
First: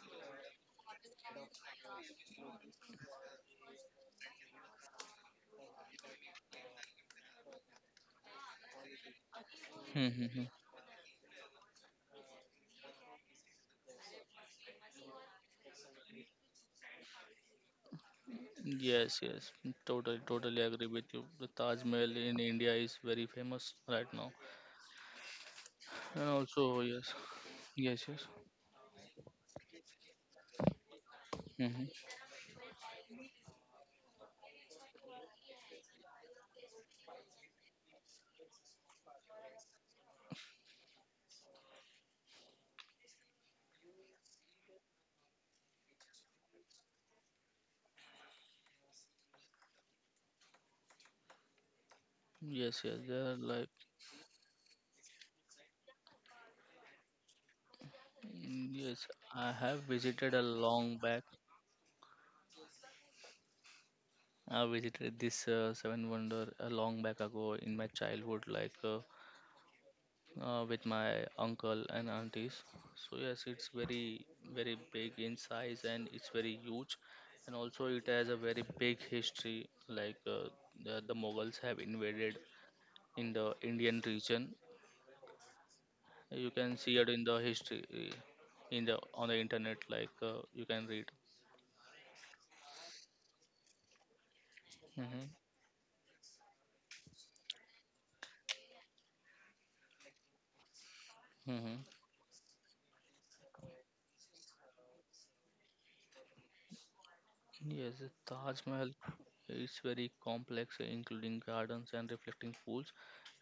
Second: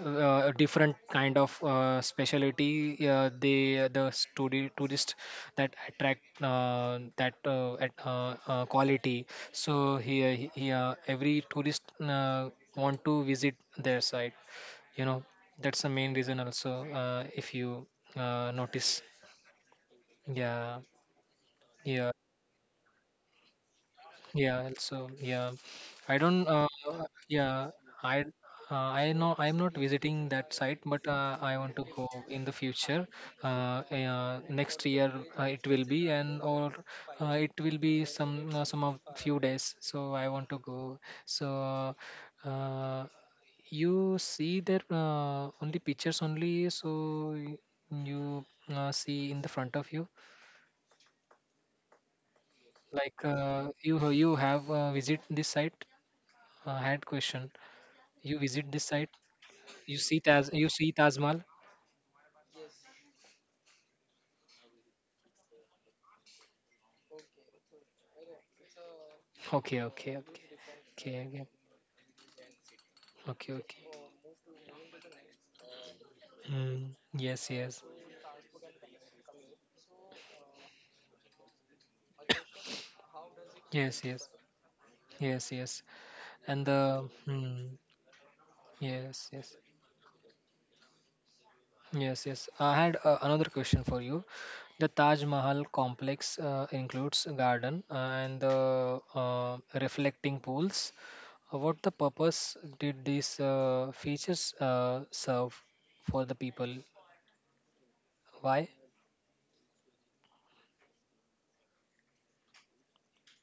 Speaker 2: different kind of speciality they tourist that attract quality. So, here
Speaker 1: Hmm.
Speaker 2: here every tourist want to visit their site. You know, that's the main reason also, if you notice.
Speaker 1: Yes, yes, totally
Speaker 2: Yeah.
Speaker 1: agree with you. The Taj
Speaker 2: Yeah,
Speaker 1: Mahal in India is very famous right now,
Speaker 2: yeah. So yeah, I
Speaker 1: and
Speaker 2: don't.
Speaker 1: also yes,
Speaker 2: Yeah,
Speaker 1: yes,
Speaker 2: I
Speaker 1: yes,
Speaker 2: uh, I know I'm not visiting that site, but I want to
Speaker 1: hmm,
Speaker 2: go in the future. Next year it will be, and or it will be some of few days. So I want to go. So, uh, you see there only pictures only. So you see in the front of you,
Speaker 1: yes, yes. They
Speaker 2: like,
Speaker 1: are like
Speaker 2: you have visit this site. I had question. You
Speaker 1: mm,
Speaker 2: visit this
Speaker 1: yes.
Speaker 2: site?
Speaker 1: I have
Speaker 2: You see
Speaker 1: visited a
Speaker 2: Taj? You see
Speaker 1: long
Speaker 2: Taj
Speaker 1: back.
Speaker 2: Mahal?
Speaker 1: I visited this Seven Wonder a long back ago in my childhood,
Speaker 2: Okay, okay, okay,
Speaker 1: with my
Speaker 2: okay, okay,
Speaker 1: uncle and aunties. So yes,
Speaker 2: okay,
Speaker 1: it's
Speaker 2: okay.
Speaker 1: very big in size and it's very
Speaker 2: Mm,
Speaker 1: huge,
Speaker 2: yes,
Speaker 1: and
Speaker 2: yes,
Speaker 1: also it has a very big history. The Mughals have invaded in the
Speaker 2: yes,
Speaker 1: Indian
Speaker 2: yes,
Speaker 1: region.
Speaker 2: yes, yes.
Speaker 1: You
Speaker 2: And
Speaker 1: can see it in the history in the on
Speaker 2: yes,
Speaker 1: the
Speaker 2: yes,
Speaker 1: internet. You can read.
Speaker 2: yes, yes. I had another question for you. The Taj
Speaker 1: Hmm.
Speaker 2: Mahal complex includes a garden and the reflecting pools. What
Speaker 1: Hmm.
Speaker 2: the purpose did these features serve for the people?
Speaker 1: Yes, the Taj
Speaker 2: Why?
Speaker 1: Mahal is very complex, including gardens and reflecting pools,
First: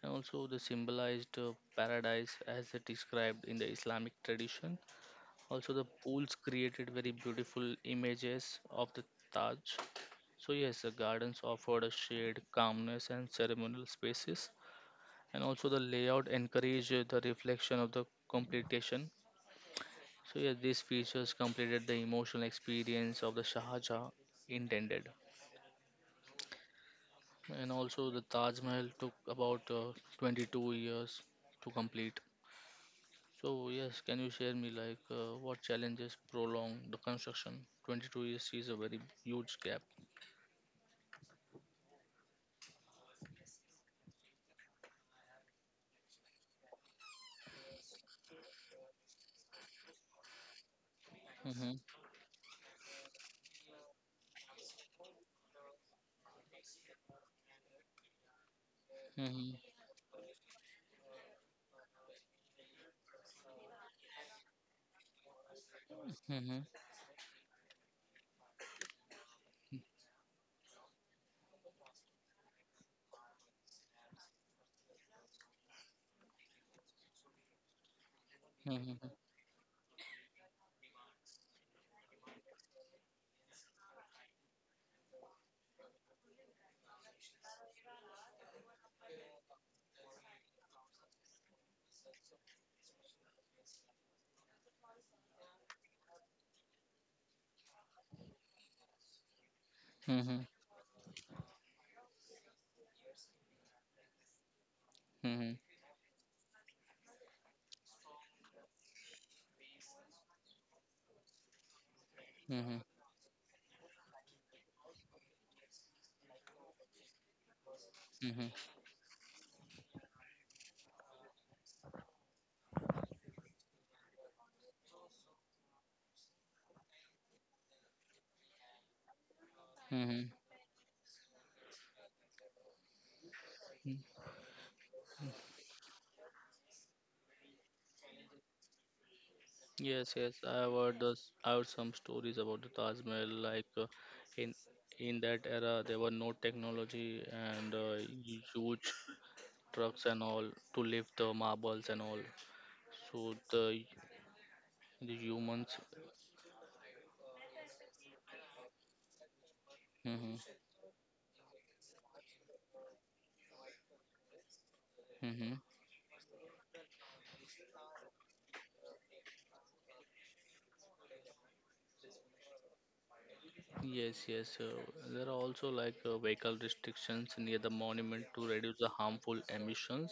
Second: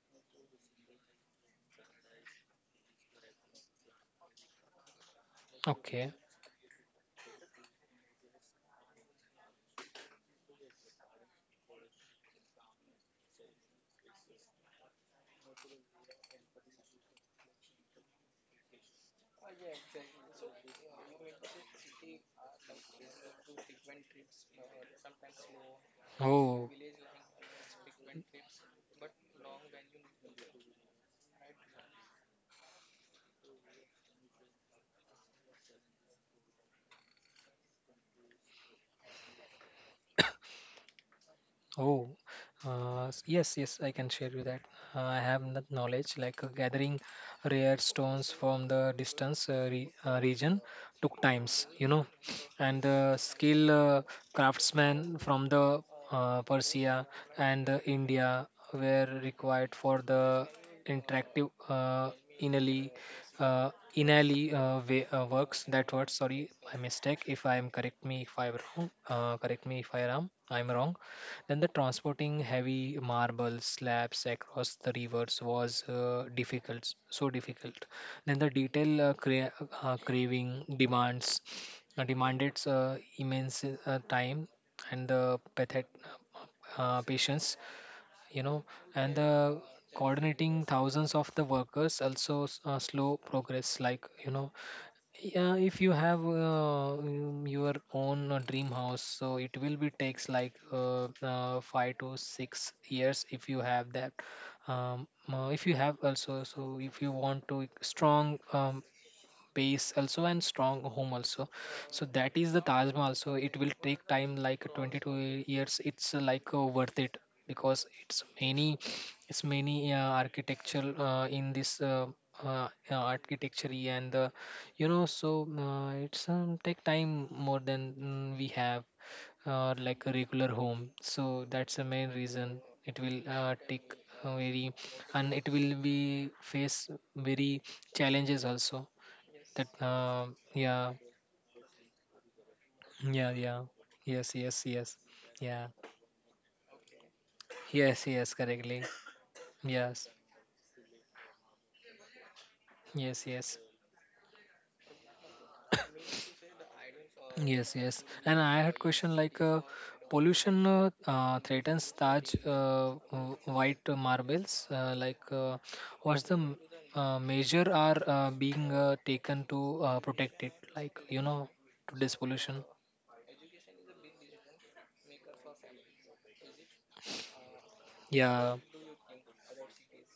Speaker 1: and also the symbolized paradise as it described in the Islamic tradition. Also, the
Speaker 2: Okay.
Speaker 1: pools created very beautiful images of the Taj. So, yes, the gardens offered a shade, calmness, and ceremonial spaces, and also the layout encouraged the reflection of the completion. So, yes, these features completed the emotional experience of the Shah Jahan intended.
Speaker 2: Oh.
Speaker 1: And also the Taj Mahal took about 22 years to complete. So yes, can you share me like what challenges prolong the construction? 22 years is a very huge gap.
Speaker 2: Oh, yes, yes, I can share you that. I have that knowledge, like, gathering rare stones from the distance re region took times,
Speaker 1: Mm-hmm.
Speaker 2: you know, and the skill craftsmen from the Persia and India were
Speaker 1: Mm-hmm.
Speaker 2: required for the interactive inally uh, inally way, works that word, sorry
Speaker 1: Mm-hmm.
Speaker 2: my mistake, if I am correct me if I am wrong, correct me if I'm wrong. Then the transporting heavy marble slabs across the rivers was difficult, so difficult. Then the detail
Speaker 1: Mm-hmm.
Speaker 2: craving demands demanded immense time and the patience, you know, and the coordinating thousands of the workers also slow progress, like, you know. Yeah, if you have your own dream house, so it will be takes
Speaker 1: Mm-hmm.
Speaker 2: like 5 to 6 years if you have that. Um,
Speaker 1: Mm-hmm.
Speaker 2: if you have also, so if you want to strong base also and strong home also, so that is
Speaker 1: Mm-hmm.
Speaker 2: the Taj Mahal. So it will take time like 22 years. It's like, worth it because it's
Speaker 1: Mm-hmm.
Speaker 2: many it's many architecture in this architecture and, you know, so it's take time more than we have, like a
Speaker 1: Mm-hmm.
Speaker 2: regular home. So that's the main reason it will
Speaker 1: Mm.
Speaker 2: take very, and it will be face very challenges also that,
Speaker 1: Yes, yes. I have
Speaker 2: yeah.
Speaker 1: heard this. I heard some stories about the Taj Mahal.
Speaker 2: Yeah, yeah. Yes,
Speaker 1: In
Speaker 2: yes, yes.
Speaker 1: in that
Speaker 2: Yeah,
Speaker 1: era, there were no technology, and
Speaker 2: yes, yes, correctly.
Speaker 1: huge trucks
Speaker 2: Yes,
Speaker 1: and all to lift the marbles and all. So
Speaker 2: yes, yes,
Speaker 1: the humans.
Speaker 2: yes, yes. And I had question, like,
Speaker 1: Hmm.
Speaker 2: pollution threatens Taj white marbles, like,
Speaker 1: Hmm.
Speaker 2: what's the m- measure are being taken to protect it, like, you know, to this pollution.
Speaker 1: Yes, yes. There are also like vehicle restrictions near the monument to
Speaker 2: Yeah,
Speaker 1: reduce the harmful emissions.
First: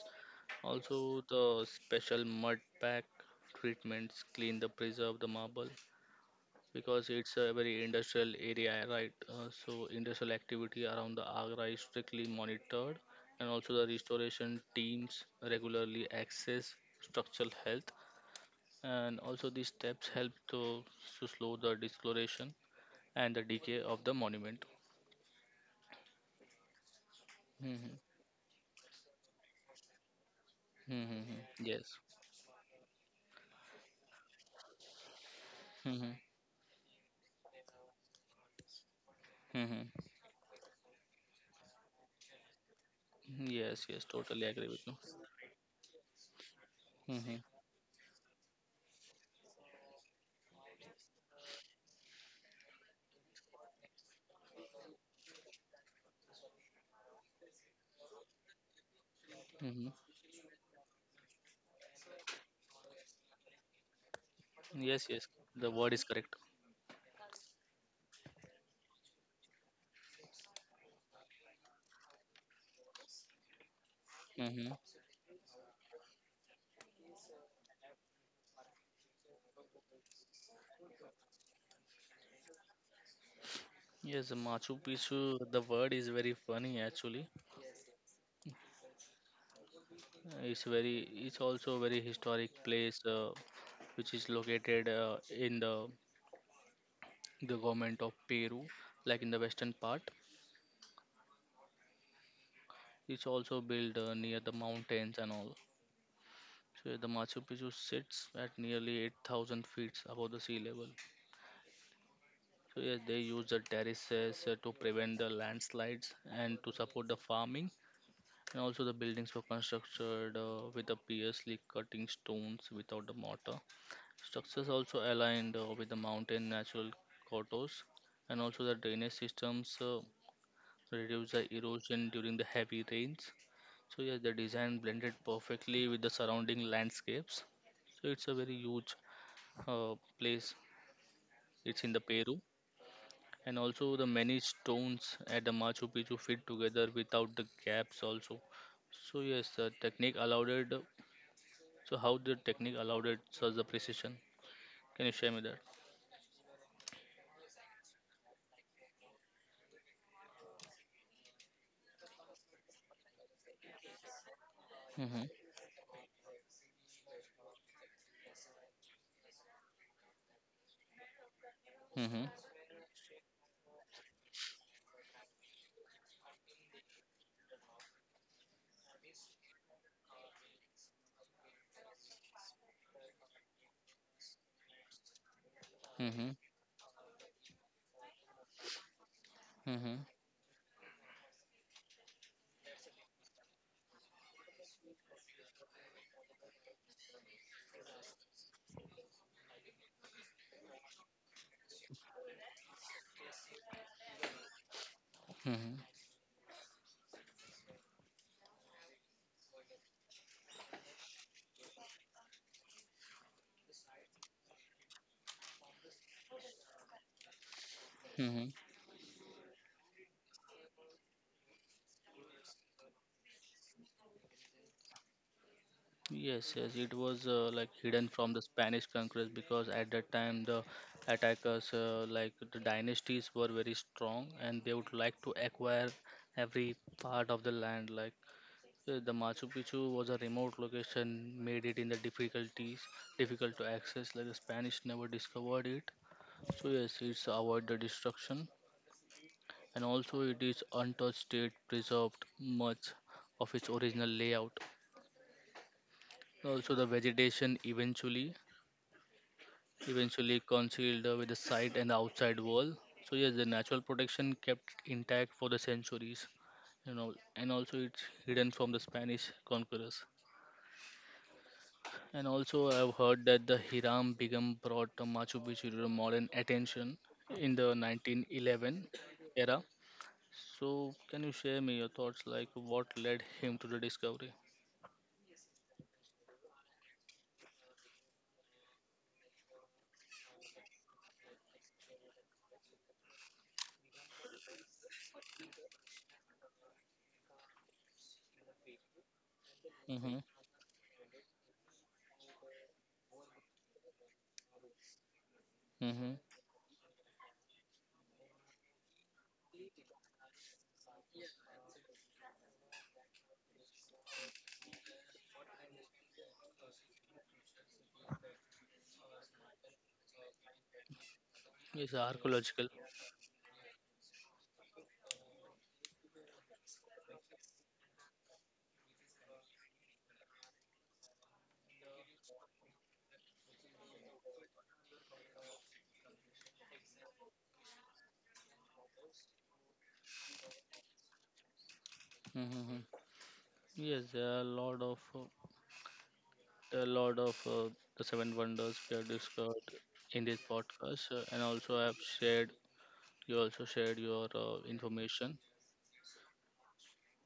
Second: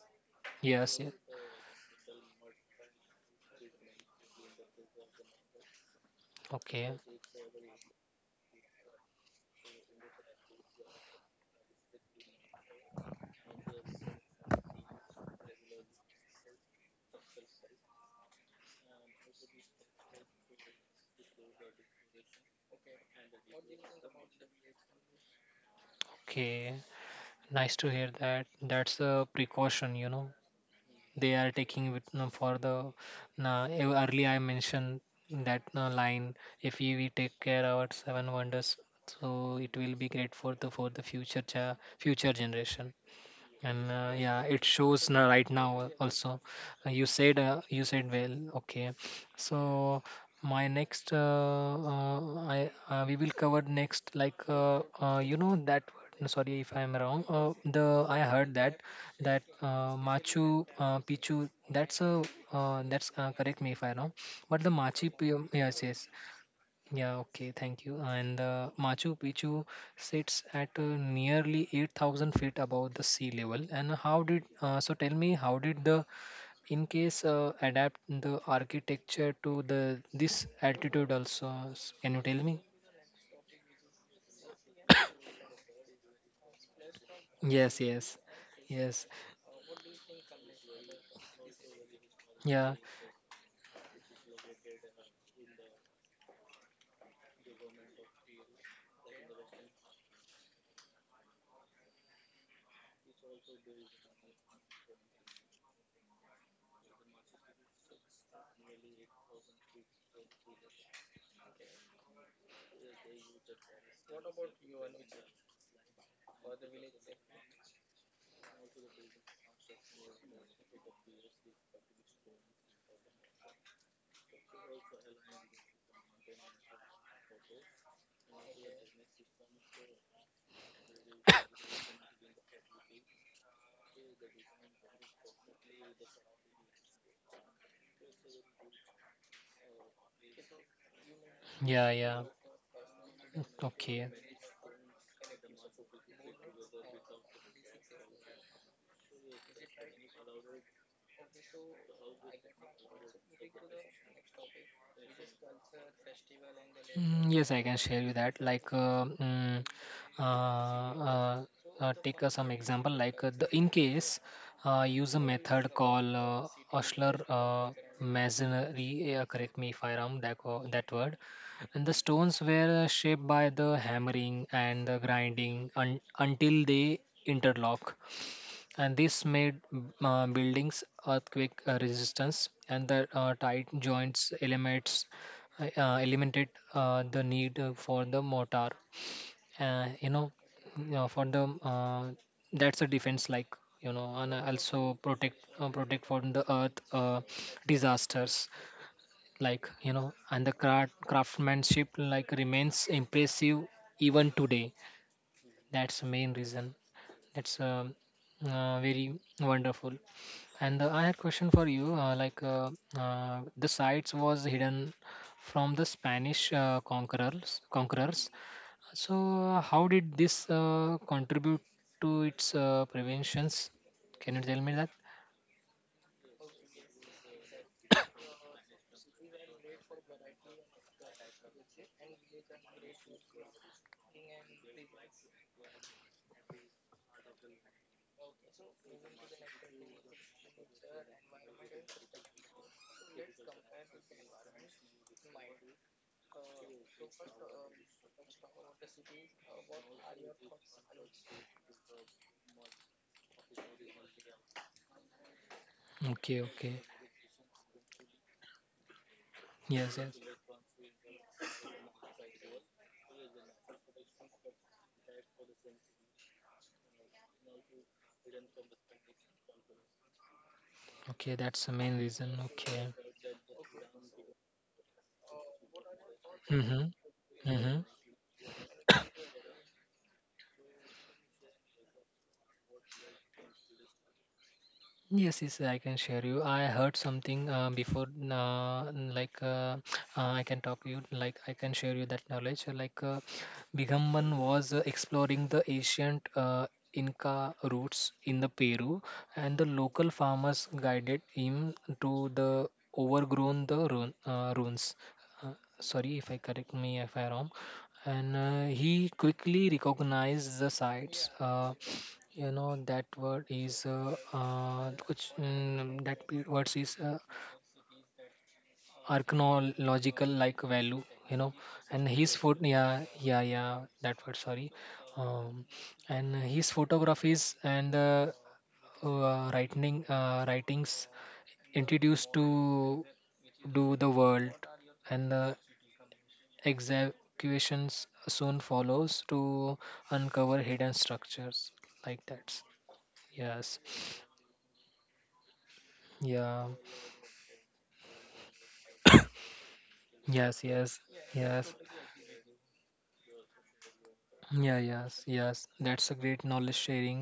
Speaker 2: yes, yes.
Speaker 1: Also, the special mud pack treatments clean the preserve the marble,
Speaker 2: Okay,
Speaker 1: because it's a very industrial area, right? So industrial activity around the Agra is strictly monitored, and also the restoration teams regularly access structural health, and also these steps help to slow the discoloration and the decay of the monument.
Speaker 2: okay. Nice to
Speaker 1: Hmm.
Speaker 2: hear that. That's a precaution, you know, they
Speaker 1: Hmm.
Speaker 2: are taking
Speaker 1: Yes.
Speaker 2: with no, for the early I mentioned that
Speaker 1: Hmm.
Speaker 2: line. If we, we take care our seven wonders, so it
Speaker 1: Hmm.
Speaker 2: will be great for the future cha future generation.
Speaker 1: Yes.
Speaker 2: And
Speaker 1: Yes.
Speaker 2: yeah,
Speaker 1: Totally
Speaker 2: it
Speaker 1: agree with you.
Speaker 2: shows now, right now also. Uh, you
Speaker 1: Hmm.
Speaker 2: said uh, you said well. Okay, so my next I we will cover next, like, you know that word, no, sorry if I am wrong. The I heard that that
Speaker 1: Hmm.
Speaker 2: Machu Picchu, that's a, that's correct me if I am wrong, but the
Speaker 1: Yes.
Speaker 2: machi
Speaker 1: Yes.
Speaker 2: Picchu.
Speaker 1: The
Speaker 2: Yes,
Speaker 1: word is
Speaker 2: yes.
Speaker 1: correct.
Speaker 2: Yeah, okay, thank you. And Machu Picchu sits at nearly 8,000 feet above the sea level. And how did,
Speaker 1: Hmm.
Speaker 2: so tell me, how did the Incas adapt the architecture to the this altitude also? Can you tell me?
Speaker 1: Yes, Machu Picchu, the word is very funny actually.
Speaker 2: Yes, yes, yes.
Speaker 1: It's very, it's also a very historic
Speaker 2: Yeah,
Speaker 1: place, which is located in the government of Peru, like in the western part. It's also built near the mountains and all. So the Machu Picchu sits at nearly 8,000 feet above the sea level. So yes, they use the terraces to prevent the landslides and to support the farming. And also, the buildings were constructed with the previously cutting stones without the mortar. Structures also aligned with the mountain natural contours, and also the drainage systems reduce the erosion during the heavy rains. So yes, the design blended perfectly with the surrounding landscapes. So it's a very huge uh, place. It's in
Speaker 2: yeah,
Speaker 1: the
Speaker 2: yeah.
Speaker 1: Peru, and also the
Speaker 2: Okay.
Speaker 1: many stones at the Machu Picchu fit together without the gaps also. So yes, the technique allowed so how the technique allowed it such the precision? Can you share me that?
Speaker 2: Mm. Yes, I can share you that. Like, uh, uh, take some example. Like, the in case
Speaker 1: Mm-hmm.
Speaker 2: use a method called Osler masonry. Correct me if I wrong that that word. And the
Speaker 1: Mm-hmm.
Speaker 2: stones were shaped by the hammering and the grinding un until they interlock, and this made buildings earthquake resistance, and the tight joints elements
Speaker 1: Mm-hmm.
Speaker 2: eliminated the need for the mortar,
Speaker 1: Mm-hmm.
Speaker 2: you know, you know, for the, that's a defense, like, you know, and also protect protect from the earth disasters, like, you know. And the craftsmanship, like, remains impressive even today.
Speaker 1: Mm-hmm.
Speaker 2: That's the main reason. That's Very wonderful. And I had question for you, like, the sites was hidden from the Spanish conquerors. Conquerors.
Speaker 1: Mm-hmm.
Speaker 2: So how did this contribute to its preventions? Can you tell me that?
Speaker 1: Yes, yes, it was like hidden from the Spanish conquerors, because at that time the attackers, like the dynasties, were very strong and they would like to acquire every part of the land. The Machu Picchu was a remote location, made it in the difficult to access. Like the Spanish never discovered it, so yes, it's avoid the destruction, and also it is untouched state preserved much of its original layout.
Speaker 2: Okay,
Speaker 1: Also the
Speaker 2: okay.
Speaker 1: vegetation
Speaker 2: Yes, yes.
Speaker 1: eventually concealed with the side and the outside wall. So yes, the natural protection kept intact for the centuries. You know, and also it's hidden from the Spanish conquerors.
Speaker 2: Okay, that's the main
Speaker 1: And
Speaker 2: reason.
Speaker 1: also
Speaker 2: Okay.
Speaker 1: I've heard that the Hiram Bingham brought the Machu Picchu to the modern
Speaker 2: Mm-hmm.
Speaker 1: attention in the
Speaker 2: Mm-hmm.
Speaker 1: 1911 era. So can you share me your thoughts like what led him to the discovery?
Speaker 2: Yes, yes, I can share you. I heard something before. Like, I can talk you, like I can share you that knowledge. Like, Bigamban was exploring the ancient Inca roots in the Peru, and the local
Speaker 1: Mm-hmm.
Speaker 2: farmers guided him to the overgrown the ruins. Uh,
Speaker 1: Mm-hmm.
Speaker 2: Sorry if I correct me if I wrong. And he quickly recognized the sites. You know that word is कुछ, that words is, archaeological, like, value, you know.
Speaker 1: Yes,
Speaker 2: And his foot
Speaker 1: archaeological.
Speaker 2: yeah, yeah, yeah, that word, sorry. um, and his photographies and writings introduced to do the world, and the executions soon follows to uncover hidden structures like that.
Speaker 1: Mm-hmm.
Speaker 2: Yes.
Speaker 1: Yes, there are a lot of
Speaker 2: Yeah.
Speaker 1: there are a lot of uh, the seven wonders we have discussed in this
Speaker 2: Yes, yes,
Speaker 1: podcast, and also
Speaker 2: yes.
Speaker 1: I have shared, you also shared your
Speaker 2: Yeah, yes,
Speaker 1: information.
Speaker 2: yes. That's a great knowledge sharing,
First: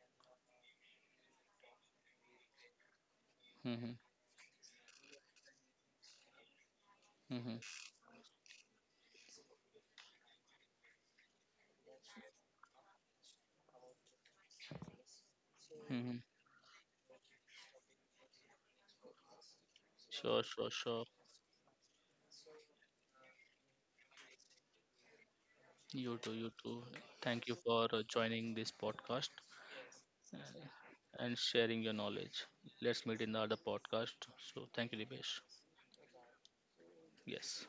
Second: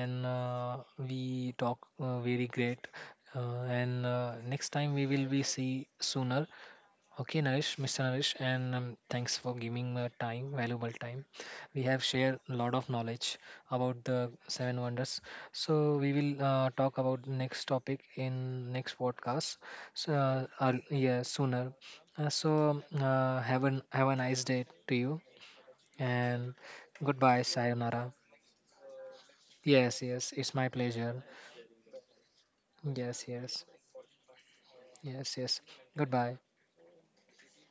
Speaker 2: and we talk very great.
Speaker 1: Mm-hmm.
Speaker 2: And next time we will be see sooner. Okay,
Speaker 1: Mm-hmm.
Speaker 2: Naresh, Mr. Naresh, and thanks for giving time, valuable time. We have shared a lot of knowledge about the seven wonders. So we
Speaker 1: Mm-hmm.
Speaker 2: will talk about next topic in next podcast. So
Speaker 1: Sure, sure, sure.
Speaker 2: yeah, sooner. Have an have a nice day to you,
Speaker 1: You too,
Speaker 2: and
Speaker 1: you too.
Speaker 2: goodbye,
Speaker 1: Thank you for
Speaker 2: sayonara.
Speaker 1: joining this podcast
Speaker 2: Yes, yes,
Speaker 1: uh,
Speaker 2: it's my pleasure.
Speaker 1: and sharing your knowledge. Let's meet
Speaker 2: Yes,
Speaker 1: in the other
Speaker 2: yes,
Speaker 1: podcast. So, thank you, Dipesh.
Speaker 2: yes, yes. Goodbye.
Speaker 1: Yes.